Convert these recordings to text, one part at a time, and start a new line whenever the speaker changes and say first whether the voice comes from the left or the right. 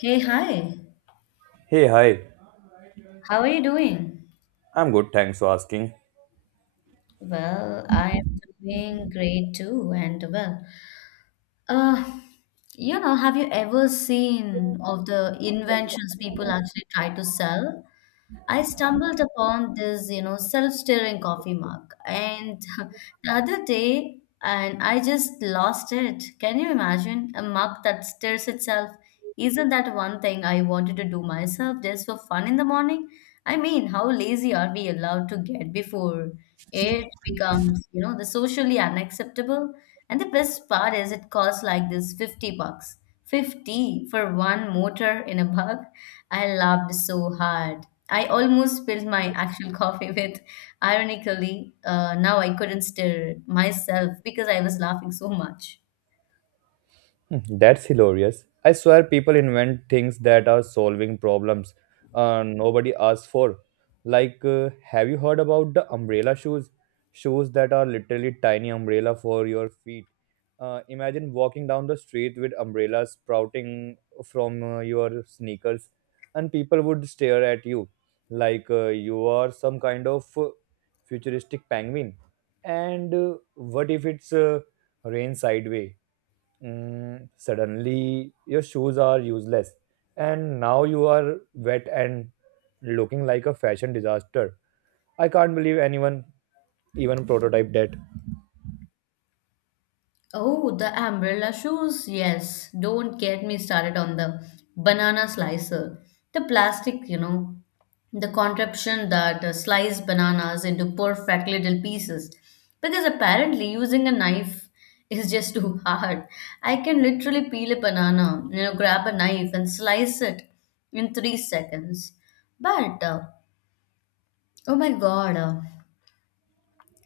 left: Hey, hi.
right: Hey, hi.
left: How are you doing?
right: I'm good, thanks for asking.
left: Well, I am doing great too, and uh, have you ever seen of the inventions people actually try to sell? I stumbled upon this, self-stirring coffee mug, and the other day, and I just lost it. Can you imagine a mug that stirs itself? Isn't that one thing I wanted to do myself just for fun in the morning? I mean, how lazy are we allowed to get before it becomes, the socially unacceptable? And the best part is it costs like this 50 bucks. 50 for one motor in a bug. I laughed so hard. I almost spilled my actual coffee with, ironically, now I couldn't stir myself because I was laughing so much.
right: Hmm, that's hilarious. I swear people invent things that are solving problems nobody asks for. Have you heard about the umbrella shoes? Shoes that are literally tiny umbrella for your feet. Imagine walking down the street with umbrellas sprouting from your sneakers, and people would stare at you like you are some kind of futuristic penguin. And what if it's rain sideways? Suddenly, your shoes are useless, and now you are wet and looking like a fashion disaster. I can't believe anyone even prototyped that.
left: Oh, the umbrella shoes. Yes, don't get me started on the banana slicer. The plastic, the contraption that slices bananas into perfect little pieces. Because apparently using a knife is just too hard. I can literally peel a banana, grab a knife and slice it in 3 seconds. But oh my god,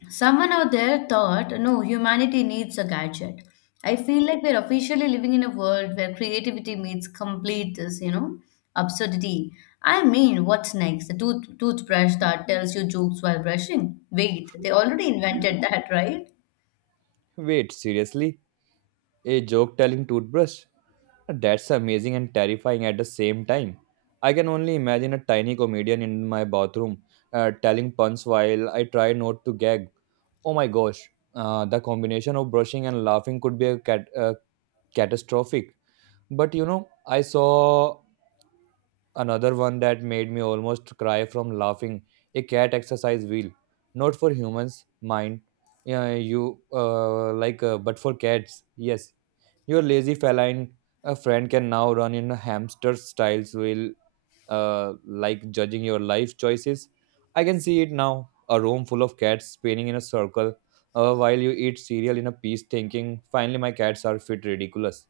left: Someone out there thought, no, humanity needs a gadget. I feel like we're officially living in a world where creativity meets complete this, absurdity. I mean, what's next? The toothbrush that tells you jokes while brushing? Wait, they already invented that, right?
right: Wait, seriously? A joke telling toothbrush? That's amazing and terrifying at the same time. I can only imagine a tiny comedian in my bathroom telling puns while I try not to gag. Oh my gosh, the combination of brushing and laughing could be a catastrophic. But I saw another one that made me almost cry from laughing. A cat exercise wheel, not for humans, mind. Yeah, you but for cats, yes. Your lazy feline friend can now run in a hamster style wheel, like judging your life choices. I can see it now. A room full of cats spinning in a circle, while you eat cereal in a piece, thinking, "Finally, my cats are fit." Ridiculous.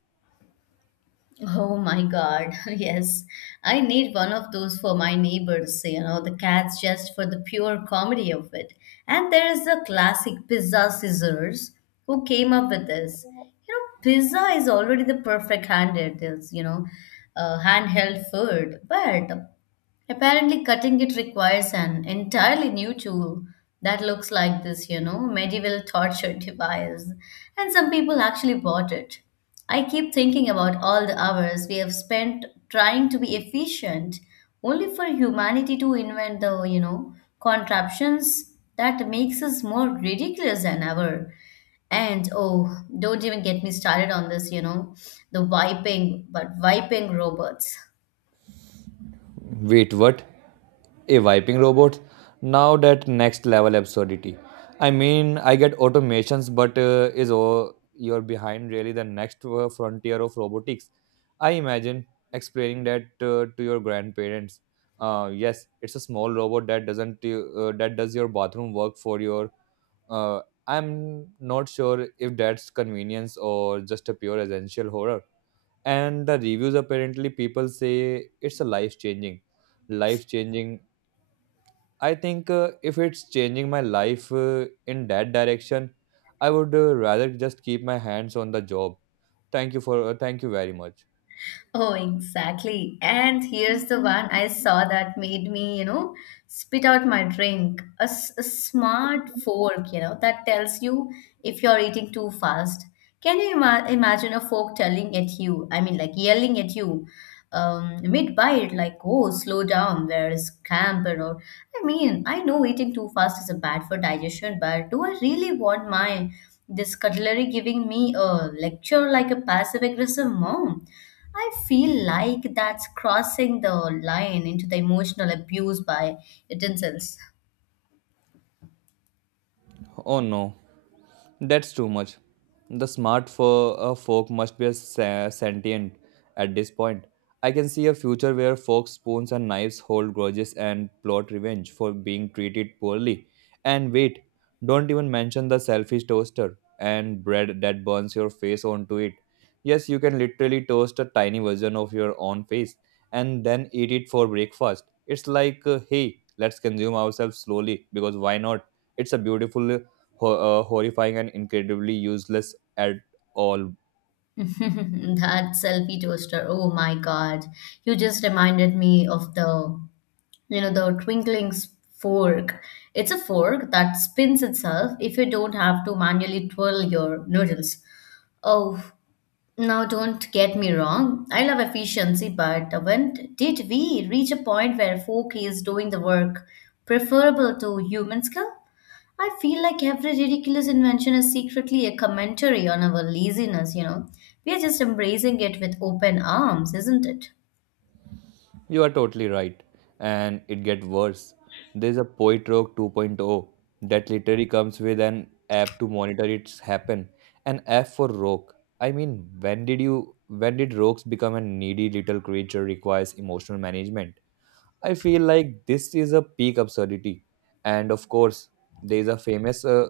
left: Oh my God, yes. I need one of those for my neighbors, the cats just for the pure comedy of it. And there is the classic pizza scissors, who came up with this? You know, pizza is already the perfect handheld food, but apparently, cutting it requires an entirely new tool that looks like this, medieval torture device. And some people actually bought it. I keep thinking about all the hours we have spent trying to be efficient, only for humanity to invent the, contraptions that makes us more ridiculous than ever. Don't even get me started on this, the wiping robots.
right: Wait, what? A wiping robot, now that next level absurdity. I mean, I get automations, but is all you're behind really the next frontier of robotics? I imagine explaining that to your grandparents. Yes, it's a small robot that doesn't that does your bathroom work for your uh, I'm not sure if that's convenience or just a pure essential horror. And the reviews, apparently people say it's a life changing I think if it's changing my life in that direction, I would rather just keep my hands on the job. Thank you for thank you very much.
left: Oh, exactly. And here's the one I saw that made me, spit out my drink. A smart fork, that tells you if you're eating too fast. Can you imagine a fork telling at you? I mean, like yelling at you mid-bite, like, oh, slow down, where is camper? Or, I mean, I know eating too fast is a bad for digestion, but do I really want my this cutlery giving me a lecture like a passive-aggressive mom? I feel like that's crossing the line into the emotional abuse by utensils.
right: Oh no. That's too much. The fork must be a sentient at this point. I can see a future where forks, spoons, and knives hold grudges and plot revenge for being treated poorly. And wait, don't even mention the selfish toaster and bread that burns your face onto it. Yes, you can literally toast a tiny version of your own face and then eat it for breakfast. It's like, hey, let's consume ourselves slowly because why not? It's a beautiful horrifying and incredibly useless at all.
left: That selfie toaster, oh my god. You just reminded me of the fork. It's a fork that spins itself if you don't have to manually twirl your noodles. Oh, now don't get me wrong. I love efficiency, but when did we reach a point where fork is doing the work preferable to human skill? I feel like every ridiculous invention is secretly a commentary on our laziness, We are just embracing it with open arms, isn't it?
right: You are totally right. And it gets worse. There's a Poet Rock 2.0 that literally comes with an app to monitor its happen. An app for rock. I mean, when did rogues become a needy little creature requires emotional management? I feel like this is a peak absurdity. And of course, there is a famous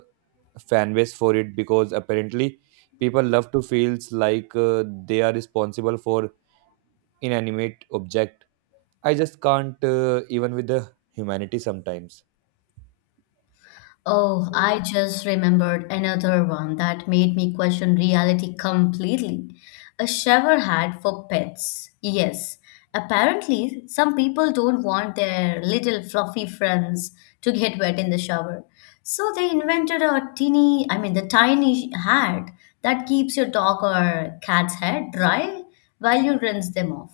right: fan base for it because apparently people love to feels like they are responsible for inanimate object. I just can't even with the humanity sometimes.
left: Oh, I just remembered another one that made me question reality completely. A shower hat for pets. Yes, apparently, some people don't want their little fluffy friends to get wet in the shower. So they invented a teeny, I mean, the tiny hat that keeps your dog or cat's head dry while you rinse them off.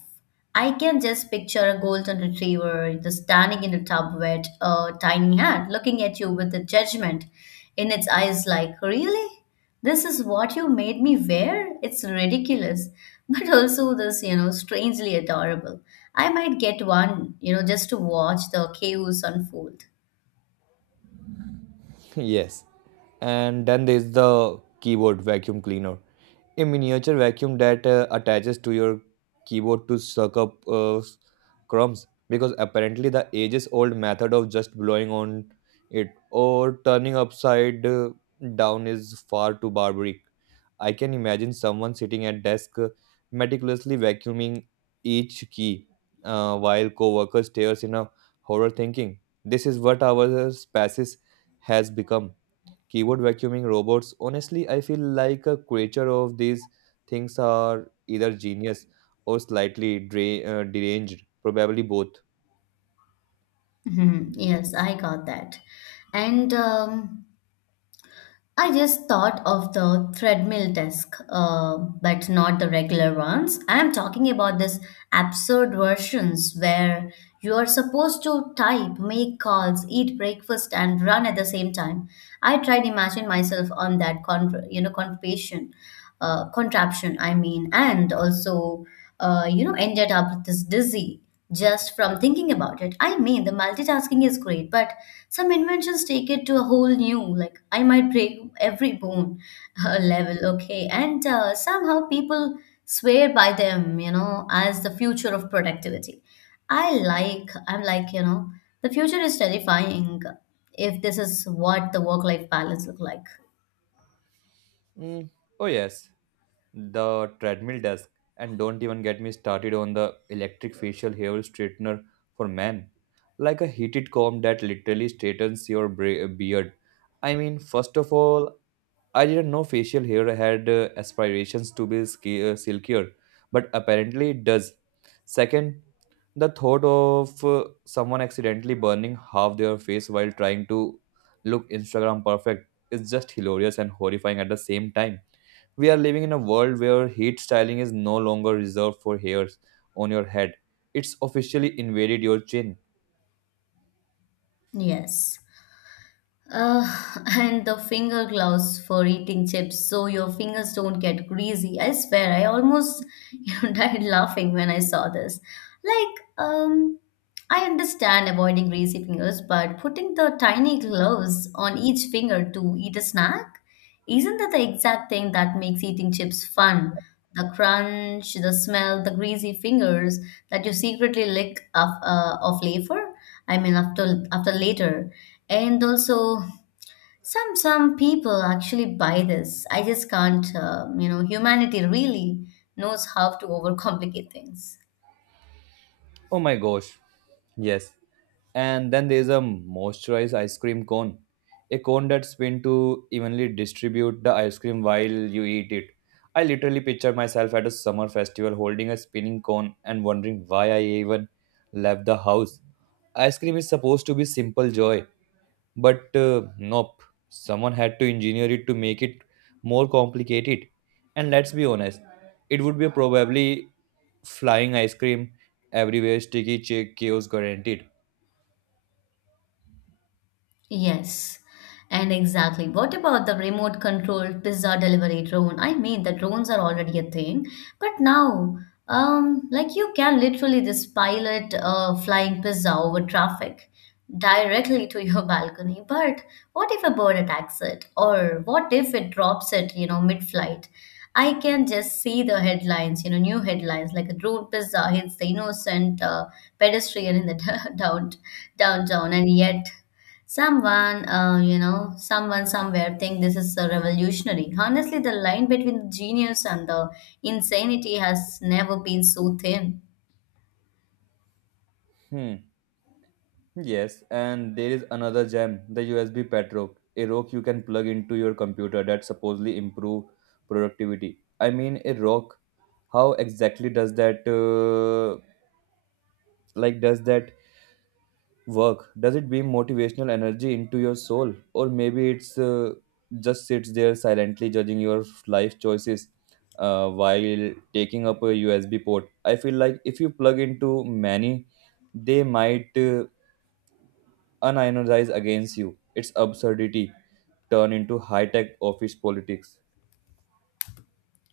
left: I can just picture a golden retriever just standing in a tub with a tiny hand, looking at you with a judgment in its eyes, like, really? This is what you made me wear? It's ridiculous. But also, this, strangely adorable. I might get one, just to watch the chaos unfold.
right: Yes. And then there's the keyboard vacuum cleaner. A miniature vacuum that attaches to your keyboard to suck up crumbs, because apparently the ages old method of just blowing on it or turning upside down is far too barbaric. I can imagine someone sitting at desk meticulously vacuuming each key while coworker stares in a horror thinking this is what our species has become. Keyboard vacuuming robots, honestly, I feel like a creature of these things are either genius or slightly deranged, probably both.
left: Mhm. Yes, I got that. And I just thought of the treadmill desk, but not the regular ones. I am talking about these absurd versions where you are supposed to type, make calls, eat breakfast, and run at the same time. I tried to imagine myself on that contraption. I mean, and also ended up with this dizzy just from thinking about it. I mean, the multitasking is great, but some inventions take it to a whole new, like, I might break every bone level, okay? And somehow people swear by them, as the future of productivity. I'm like, the future is terrifying if this is what the work life balance look like.
right: Mm. Oh, yes, the treadmill desk. And don't even get me started on the electric facial hair straightener for men. Like a heated comb that literally straightens your beard. I mean, first of all, I didn't know facial hair had aspirations to be silkier, but apparently it does. Second, the thought of someone accidentally burning half their face while trying to look Instagram perfect is just hilarious and horrifying at the same time. We are living in a world where heat styling is no longer reserved for hairs on your head, it's officially invaded your chin.
left: Yes. Uh, and the finger gloves for eating chips so your fingers don't get greasy. I swear, I almost died laughing when I saw this. Like, I understand avoiding greasy fingers, but putting the tiny gloves on each finger to eat a snack, isn't that the exact thing that makes eating chips fun? The crunch, the smell, the greasy fingers that you secretly lick off later. I mean, after later. And also some people actually buy this. I just can't. You know, humanity really knows how to overcomplicate things.
right: Oh my gosh. Yes. And then there's a moisturized ice cream cone. A cone that's spun to evenly distribute the ice cream while you eat it. I literally picture myself at a summer festival holding a spinning cone and wondering why I even left the house. Ice cream is supposed to be simple joy, but nope, someone had to engineer it to make it more complicated. And let's be honest, it would be probably flying ice cream everywhere, sticky chaos guaranteed.
left: Yes, and exactly. What about the remote controlled pizza delivery drone? I mean, the drones are already a thing, but now, like you can literally this pilot flying pizza over traffic directly to your balcony. But what if a bird attacks it, or what if it drops it, mid-flight? I can just see the headlines, new headlines like a drone pizza hits the innocent pedestrian in the downtown, and yet. Someone, someone somewhere think this is a revolutionary. Honestly, the line between the genius and the insanity has never been so thin.
right: Hmm. Yes, and there is another gem, the USB pet rock, a rock you can plug into your computer that supposedly improve productivity. I mean, a rock. How exactly does that? Does that work? Does it beam motivational energy into your soul, or maybe it's just sits there silently judging your life choices while taking up a USB port? I feel like if you plug into many, they might unionize against you. Its absurdity turn into high-tech office politics.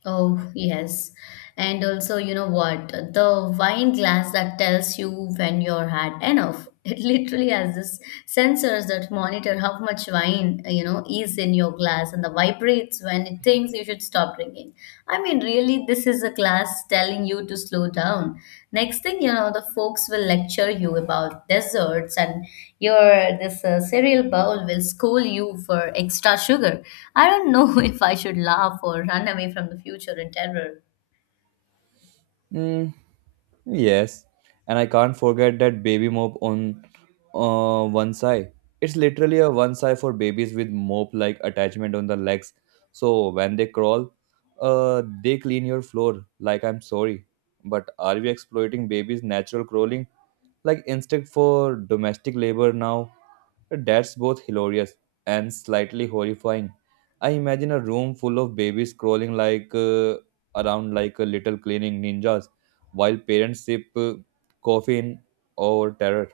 left: Oh, yes. And also, you know what? The wine glass that tells you when you're had enough. It literally has this sensors that monitor how much wine, is in your glass and the vibrates when it thinks you should stop drinking. I mean, really, this is a class telling you to slow down. Next thing you know, the folks will lecture you about desserts, and your this cereal bowl will scold you for extra sugar. I don't know if I should laugh or run away from the future in terror.
right: Mm, yes, and I can't forget that baby mop on one side. It's literally a one side for babies with mop-like attachment on the legs. So when they crawl, they clean your floor. Like I'm sorry, but are we exploiting babies' natural crawling like instinct for domestic labor now? That's both hilarious and slightly horrifying. I imagine a room full of babies crawling around like a little cleaning ninjas while parents sip coffee in or terror.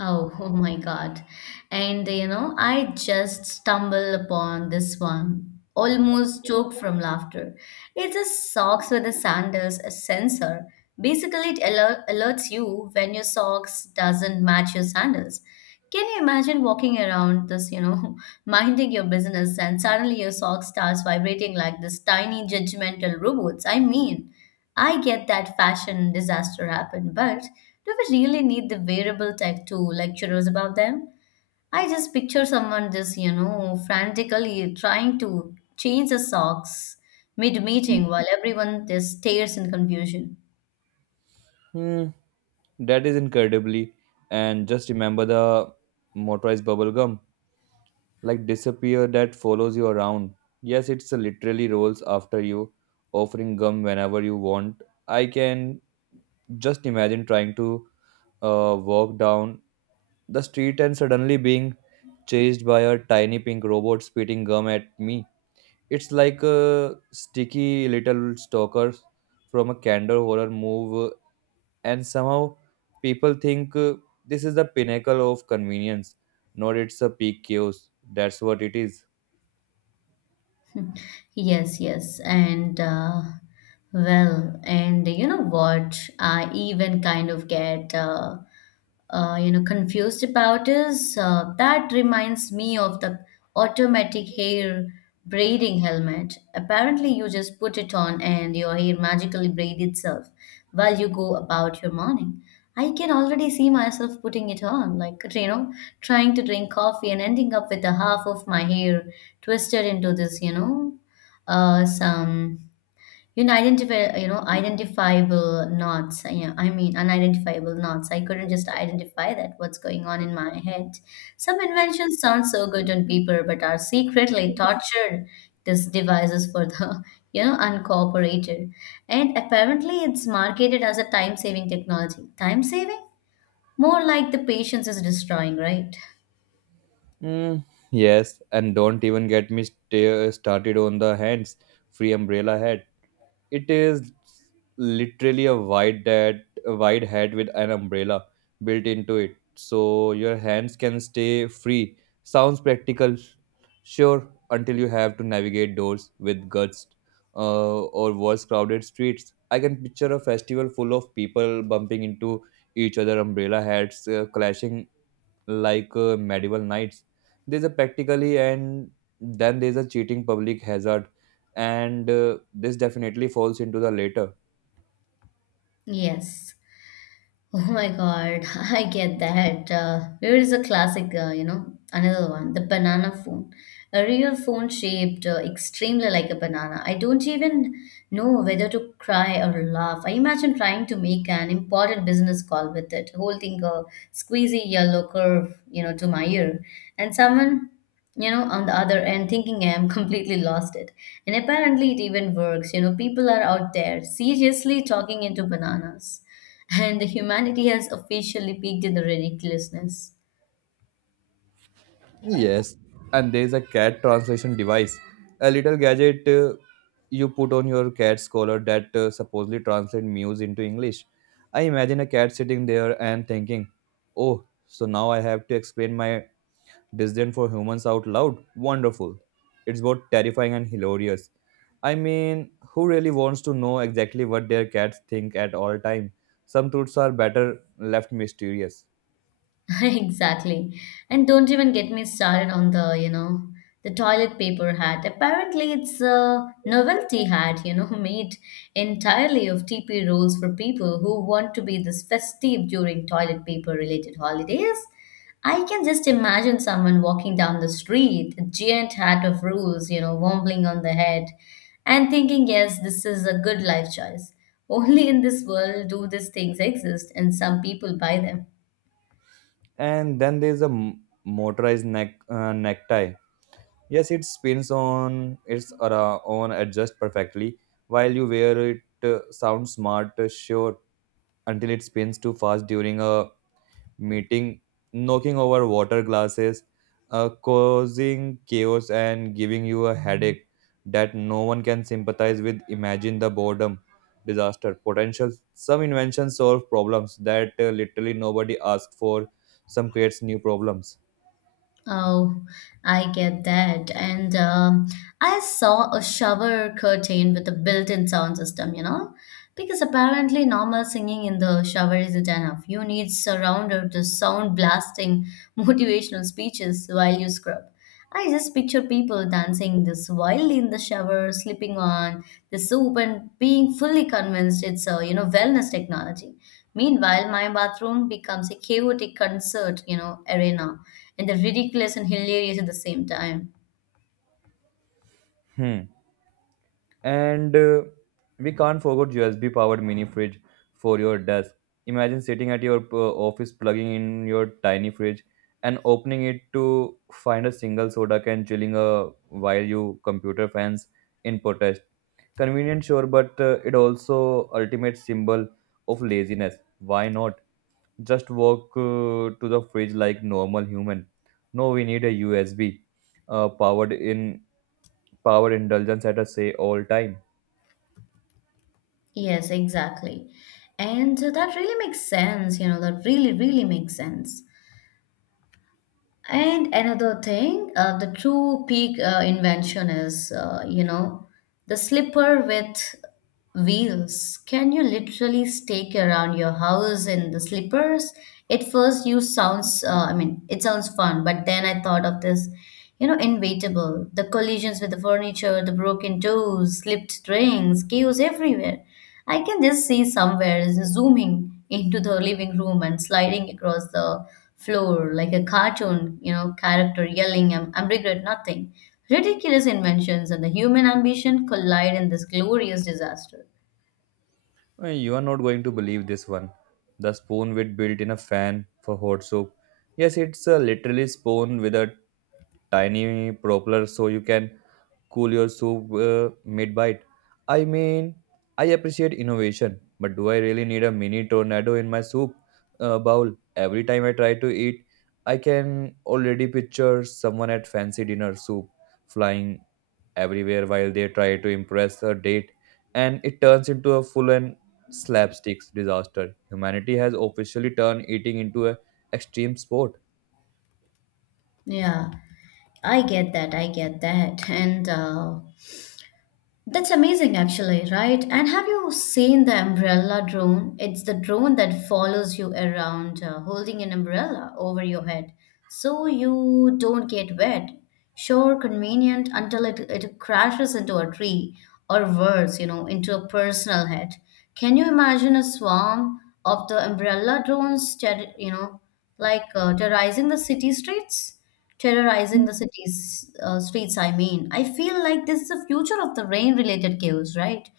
left: Oh, oh my God. And you know, I just stumbled upon this one, almost choked from laughter. It's a socks with a sandals a sensor. Basically, it alerts you when your socks doesn't match your sandals. Can you imagine walking around this, minding your business and suddenly your sock starts vibrating like this tiny judgmental robots? I mean, I get that fashion disaster happened, but do we really need the wearable tech to lecture us about them? I just picture someone just, frantically trying to change the socks mid meeting while everyone just stares in confusion.
right: Hmm, that is incredibly. And just remember the motorized bubble gum like disappear that follows you around. Yes, it's literally rolls after you offering gum whenever you want. I can just imagine trying to walk down the street and suddenly being chased by a tiny pink robot spitting gum at me. It's like a sticky little stalker from a candle horror move, and somehow people think this is the pinnacle of convenience, not it's a peak chaos. That's what it is.
left: Yes, yes. And well, and you know what? I even kind of get confused about is that reminds me of the automatic hair braiding helmet. Apparently, you just put it on and your hair magically braid itself while you go about your morning. I can already see myself putting it on, like trying to drink coffee and ending up with a half of my hair twisted into this, some you know identify you know identifiable knots. Yeah, I mean unidentifiable knots. I couldn't just identify that what's going on in my head. Some inventions sound so good on paper, but are secretly tortured these devices for the uncooperated. And apparently, it's marketed as a time-saving technology. Time saving? More like the patience is destroying, right?
right: Mm, yes, and don't even get me started on the hands free umbrella hat. It is literally a wide hat with an umbrella built into it, so your hands can stay free. Sounds practical, sure, until you have to navigate doors with guts or worse, crowded streets. I can picture a festival full of people bumping into each other, umbrella hats clashing like medieval knights. There's a practically, and then there's a cheating public hazard, and this definitely falls into the later.
left: Yes. Oh my God, I get that. There is a classic, another one, the banana phone. A real phone shaped extremely like a banana. I don't even know whether to cry or laugh. I imagine trying to make an important business call with it, holding a squeezy yellow curve, to my ear. And someone, on the other end thinking I am completely lost it. And apparently it even works. You know, people are out there seriously talking into bananas and the humanity has officially peaked in the ridiculousness.
right: Yes, and there's a cat translation device, a little gadget you put on your cat's collar that supposedly translates muse into English. I imagine a cat sitting there and thinking, oh, so now I have to explain my designed for humans out loud? Wonderful. It's both terrifying and hilarious. I mean, who really wants to know exactly what their cats think at all time? Some truths are better left mysterious.
left: Exactly. And don't even get me started on the, the toilet paper hat. Apparently, it's a novelty hat, made entirely of TP rolls for people who want to be this festive during toilet paper related holidays. I can just imagine someone walking down the street, a giant hat of rules, wobbling on the head, and thinking, yes, this is a good life choice. Only in this world do these things exist, and some people buy them.
right: And then there's a motorized necktie. Yes, it spins on its own adjust perfectly. While you wear it, sounds smart, sure, until it spins too fast during a meeting, knocking over water glasses, causing chaos, and giving you a headache that no one can sympathize with. Imagine the boredom, disaster, potential. Some inventions solve problems that literally nobody asked for. Some creates new problems.
left: Oh, I get that. And I saw a shower curtain with a built-in sound system, because apparently normal singing in the shower isn't enough. You need surrounder to sound blasting motivational speeches while you scrub. I just picture people dancing this wildly in the shower, slipping on the soap, and being fully convinced it's a wellness technology. Meanwhile, my bathroom becomes a chaotic concert, arena, and the ridiculous and hilarious at the same time.
right: Hmm. And we can't forget USB powered mini fridge for your desk. Imagine sitting at your office plugging in your tiny fridge and opening it to find a single soda can chilling while you computer fans in protest. Convenient, sure, but it also ultimate symbol of laziness. Why not? Just walk to the fridge like normal human. No, we need a USB powered in power indulgence at a say all time.
left: Yes, exactly. And that really makes sense, that really, really makes sense. And another thing, the true peak invention is, the slipper with wheels. Can you literally stake around your house in the slippers? At first, I mean, it sounds fun, but then I thought of this, inevitable. The collisions with the furniture, the broken toes, slipped rings, chaos everywhere. I can just see somewhere zooming into the living room and sliding across the floor like a cartoon, character yelling, I'm regret nothing. Ridiculous inventions and the human ambition collide in this glorious disaster.
right: You are not going to believe this one. The spoon with built in a fan for hot soup. Yes, it's a literally spoon with a tiny propeller so you can cool your soup mid bite. I mean, I appreciate innovation, but do I really need a mini tornado in my soup bowl? Every time I try to eat, I can already picture someone at fancy dinner soup flying everywhere while they try to impress a date, and it turns into a full and slapsticks disaster. Humanity has officially turned eating into an extreme sport.
left: Yeah, I get that. I get that. And that's amazing, actually, right? And have you seen the umbrella drone? It's the drone that follows you around, holding an umbrella over your head so you don't get wet. Sure, convenient until it crashes into a tree or worse, into a personal head. Can you imagine a swarm of the umbrella drones, terrorizing the city streets? Terrorizing the cities streets. I mean, I feel like this is the future of the rain related chaos, right?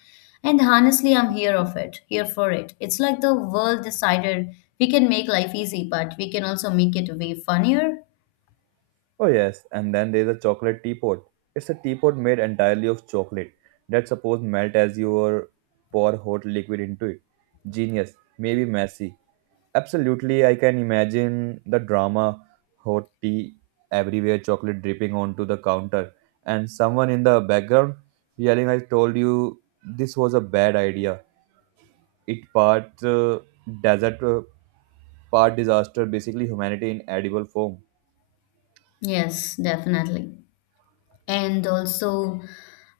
left: And honestly, I'm here for it. It's like the world decided we can make life easy but we can also make it way funnier.
right: Oh, yes, and then there's a chocolate teapot. It's a teapot made entirely of chocolate that suppose melt as you or pour hot liquid into it. Genius, maybe messy. Absolutely, I can imagine the drama, hot tea everywhere, chocolate dripping onto the counter, and someone in the background yelling, "I told you this was a bad idea." It part desert, part disaster, basically humanity in edible form.
left: Yes, definitely. And also,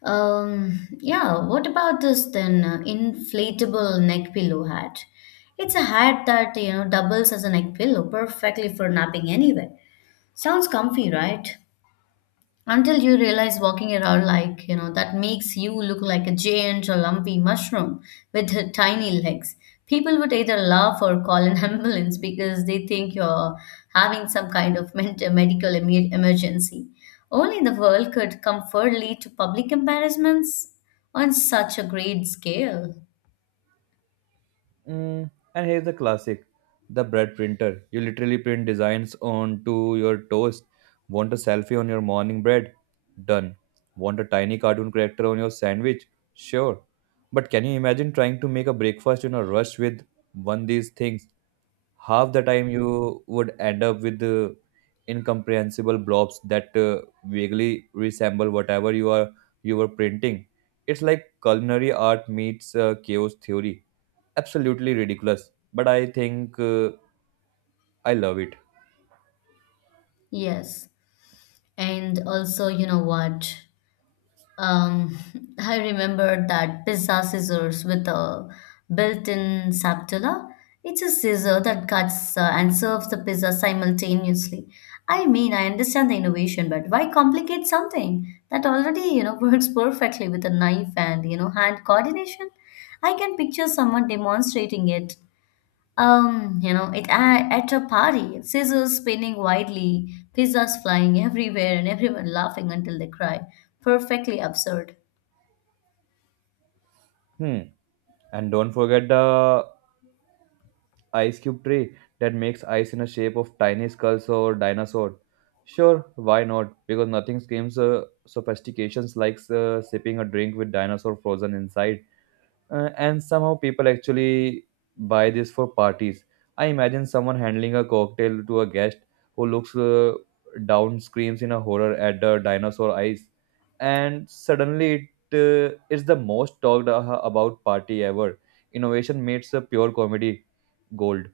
left: yeah, what about this then, inflatable neck pillow hat? It's a hat that doubles as a neck pillow perfectly for napping anywhere. Sounds comfy, right? Until you realize walking around like that makes you look like a giant or lumpy mushroom with tiny legs. People would either laugh or call an ambulance because they think you're having some kind of medical emergency. Only the world could comfort lead to public embarrassments on such a great scale.
right: Mm, and here's the classic, the bread printer. You literally print designs onto your toast. Want a selfie on your morning bread? Done. Want a tiny cartoon character on your sandwich? Sure. But can you imagine trying to make a breakfast in a rush with one these things? Half the time you would end up with incomprehensible blobs that vaguely resemble whatever you were printing. It's like culinary art meets chaos theory. Absolutely ridiculous, but I think I love it.
left: Yes. And also, you know what? Um, I remember that pizza scissors with a built-in spatula. It's a scissor that cuts and serves the pizza simultaneously. I mean, I understand the innovation, but why complicate something that already, works perfectly with a knife and, hand coordination? I can picture someone demonstrating it at a party, scissors spinning wildly, pizzas flying everywhere, and everyone laughing until they cry. Perfectly absurd.
right: Hmm. And don't forget the ice cube tray that makes ice in a shape of tiny skulls or dinosaur. Sure, why not, because nothing screams sophistications like sipping a drink with dinosaur frozen inside. And somehow people actually buy this for parties. I imagine someone handling a cocktail to a guest who looks down, screams in a horror at the dinosaur eyes, and suddenly it is the most about party ever. Innovation meets a pure comedy gold.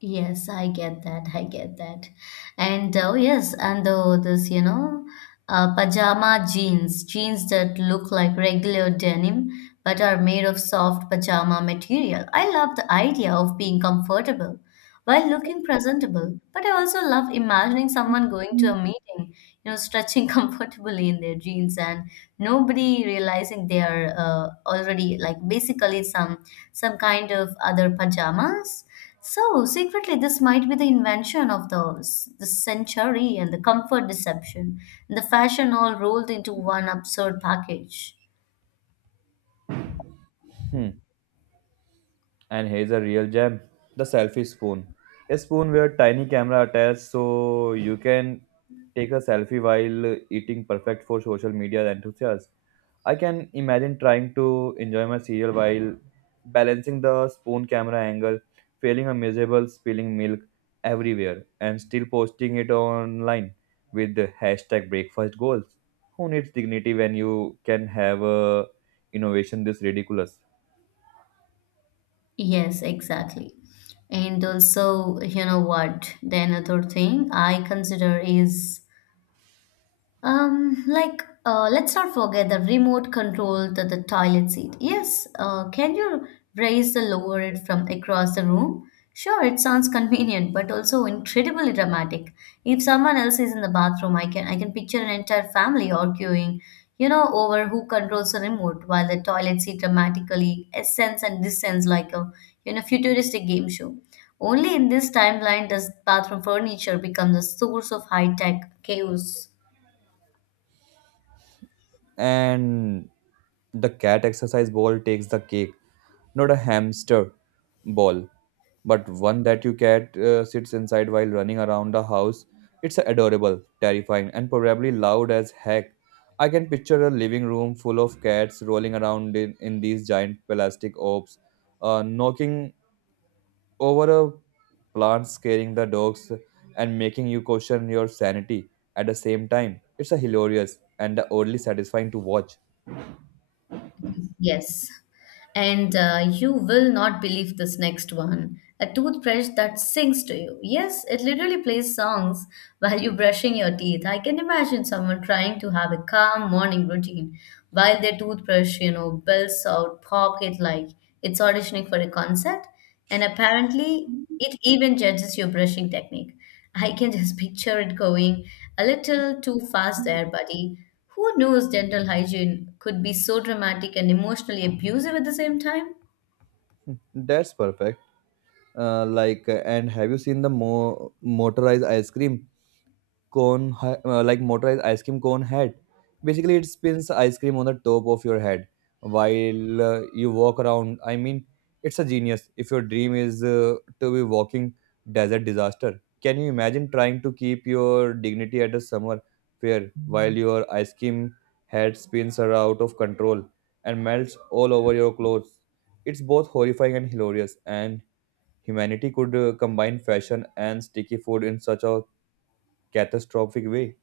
left: Yes, I get that. I get that. And oh yes, and the pajama jeans, jeans that look like regular denim but are made of soft pajama material. I love the idea of being comfortable while looking presentable, but I also love imagining someone going to a meeting, stretching comfortably in their jeans and nobody realizing they are already like basically some kind of other pajamas. So secretly, this might be the invention of the century and the comfort deception and the fashion all rolled into one absurd package.
right: Hmm. And here's a real gem, the selfie spoon. A spoon with a tiny camera attached so you can take a selfie while eating, perfect for social media enthusiasts. I can imagine trying to enjoy my cereal while balancing the spoon camera angle, feeling a miserable spilling milk everywhere, and still posting it online with the hashtag breakfast goals. Who needs dignity when you can have a innovation this ridiculous?
left: Yes, exactly. And also, you know what? The another thing I consider is like, let's not forget the remote control to the toilet seat. Yes, can you raise the lower it from across the room? Sure, it sounds convenient, but also incredibly dramatic. If someone else is in the bathroom, I can picture an entire family arguing, over who controls the remote, while the toilet seat dramatically ascends and descends like a futuristic game show. Only in this timeline does bathroom furniture become the source of high tech chaos.
right: And the cat exercise ball takes the cake, not a hamster ball, but one that you cat sits inside while running around the house. It's adorable, terrifying, and probably loud as heck. I can picture a living room full of cats rolling around in these giant plastic orbs, knocking over a plant, scaring the dogs, and making you question your sanity at the same time. It's a hilarious and oddly satisfying to watch.
left: Yes. And you will not believe this next one. A toothbrush that sings to you. Yes, it literally plays songs while you're brushing your teeth. I can imagine someone trying to have a calm morning routine while their toothbrush, bells out pocket like it's auditioning for a concert. And apparently, it even judges your brushing technique. I can just picture it going a little too fast there, buddy. Who knows dental hygiene could be so dramatic and emotionally abusive at the same time?
right: That's perfect. And have you seen the motorized ice cream cone, like motorized ice cream cone head? Basically, it spins ice cream on the top of your head while you walk around. I mean, it's a genius. If your dream is to be walking desert disaster, can you imagine trying to keep your dignity at a summer fair while your ice cream head spins are out of control and melts all over your clothes? It's both horrifying and hilarious, and humanity could combine fashion and sticky food in such a catastrophic way.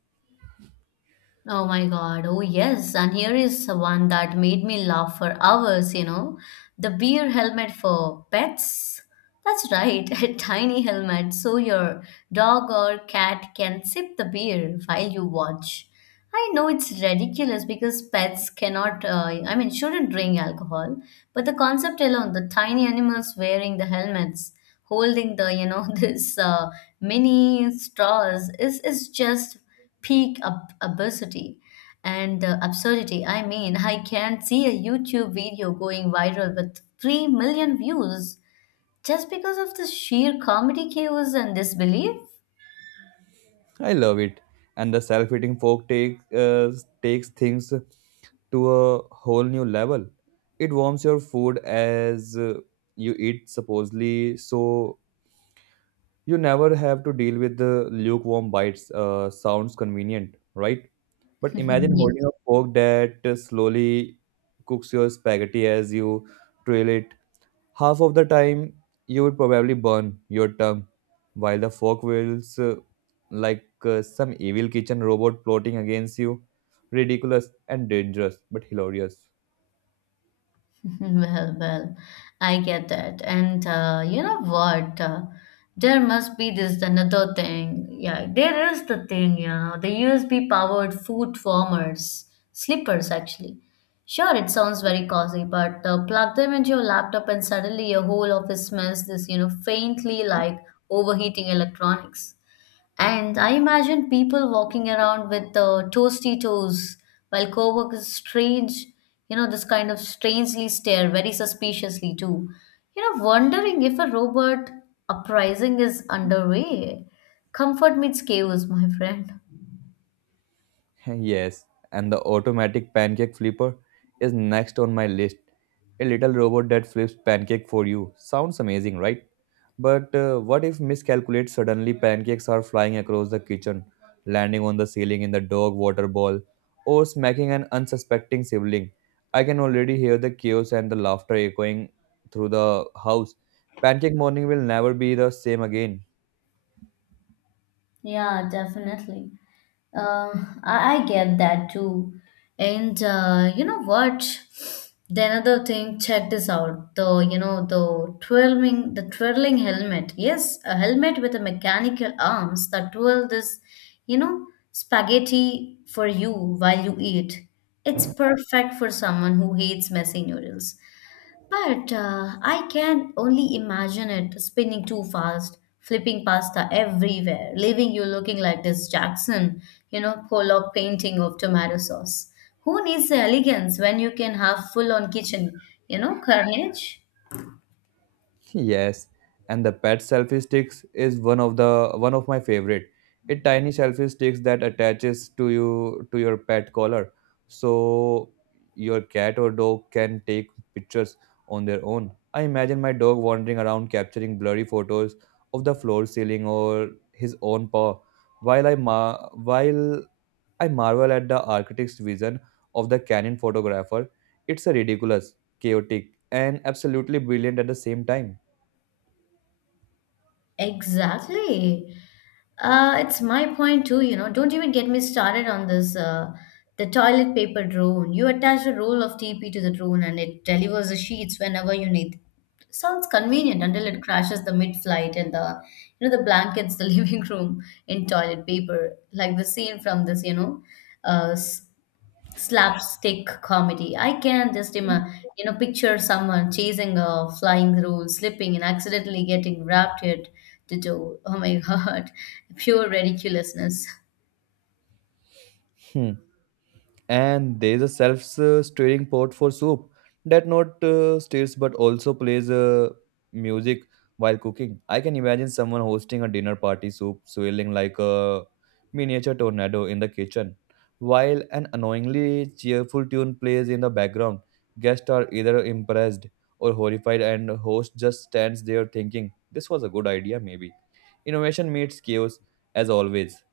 left: Oh my God. Oh, yes. And here is one that made me laugh for hours. The beer helmet for pets. That's right, a tiny helmet so your dog or cat can sip the beer while you watch. I know it's ridiculous because pets cannot, I mean, shouldn't drink alcohol, but the concept alone, the tiny animals wearing the helmets holding the this mini straws is just peak absurdity. And absurdity, I mean, I can't see a YouTube video going viral with 3 million views just because of the sheer comedy cues and disbelief.
right: I love it. And the self-eating fork takes things to a whole new level. It warms your food as you eat, supposedly, so you never have to deal with the lukewarm bites. Sounds convenient, right? But imagine
left: Yeah.
right: holding a fork that slowly cooks your spaghetti as you trail it. Half of the time you would probably burn your tongue while the fork whirls like some evil kitchen robot plotting against you. Ridiculous and dangerous, but hilarious.
left: Well, I get that. And you know what? There must be this another thing. Yeah, there is the thing, the USB powered foot warmers, slippers actually. Sure, it sounds very cozy, but plug them into your laptop and suddenly your whole office smells this, faintly like overheating electronics. And I imagine people walking around with toasty toes while coworkers strange, this kind of strangely stare very suspiciously too. Wondering if a robot uprising is underway. Comfort meets chaos, my friend.
right: Yes, and the automatic pancake flipper is next on my list. A little robot that flips pancake for you. Sounds amazing, right? But what if miscalculate, suddenly pancakes are flying across the kitchen, landing on the ceiling in the dog water bowl, or smacking an unsuspecting sibling? I can already hear the chaos and the laughter echoing through the house. Pancake morning will never be the same again.
left: Yeah, definitely. Uh, I get that too. And you know what? The another thing, check this out. The you know the twirling helmet. Yes, a helmet with a mechanical arms that twirl this, spaghetti for you while you eat. It's perfect for someone who hates messy noodles. But I can only imagine it spinning too fast, flipping pasta everywhere, leaving you looking like this Jackson, Pollock painting of tomato sauce. Who needs the elegance when you can have full on kitchen, carnage?
right: Yes, and the pet selfie sticks is one of my favorite. It tiny selfie sticks that attaches to you to your pet collar, so your cat or dog can take pictures on their own. I imagine my dog wandering around capturing blurry photos of the floor, ceiling, or his own paw, while I marvel at the architect's vision of the Canon photographer. It's a ridiculous, chaotic, and absolutely brilliant at the same time.
left: Exactly. It's my point too. Don't even get me started on this the toilet paper drone. You attach a roll of TP to the drone and it delivers the sheets whenever you need. Sounds convenient until it crashes the mid-flight and the you know the blankets, the living room in toilet paper, like the scene from this, uh, s- slapstick comedy. I can just picture someone chasing a flying rule, slipping and accidentally getting wrapped it to door. Oh my God, pure ridiculousness.
right: Hmm. And there is a self-stirring pot for soup that not stirs but also plays music while cooking. I can imagine someone hosting a dinner party, soup swirling like a miniature tornado in the kitchen, while an annoyingly cheerful tune plays in the background. Guests are either impressed or horrified, and the host just stands there thinking, "This was a good idea, maybe." Innovation meets chaos, as always.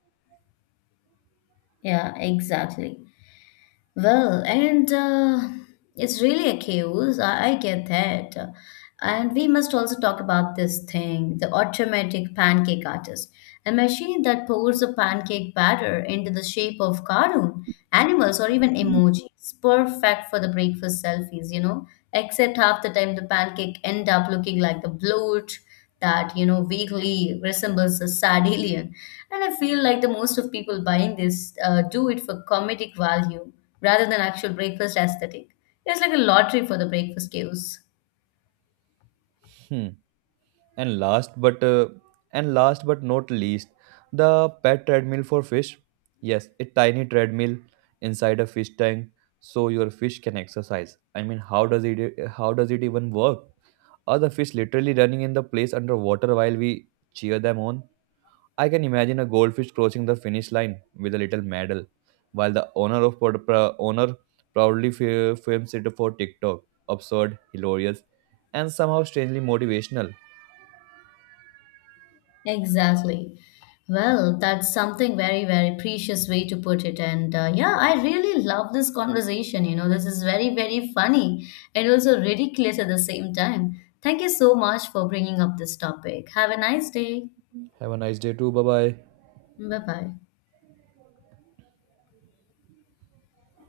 left: Yeah, exactly. Well, and it's really accused. I get that. And we must also talk about this thing, the automatic pancake artist, a machine that pours the pancake batter into the shape of cartoon, animals, or even emojis. Perfect for the breakfast selfies. Except half the time the pancake end up looking like the bloat that vaguely resembles a sardelian. And I feel like the most of people buying this do it for comedic value rather than actual breakfast aesthetic. It's like a lottery for the breakfast cues.
right: Hmm. and last but uh, and last but not least, the pet treadmill for fish. Yes, a tiny treadmill inside a fish tank so your fish can exercise. I mean, how does it even work? Are the fish literally running in the place underwater while we cheer them on? I can imagine a goldfish crossing the finish line with a little medal while the owner proudly films it for TikTok. Absurd, hilarious, and somehow strangely motivational.
left: Exactly. Well, that's something very, very precious way to put it. And yeah, I really love this conversation. This is very, very funny and also ridiculous at the same time. Thank you so much for bringing up this topic. Have a nice day.
right: Have a nice day too. Bye bye.
left: Bye bye.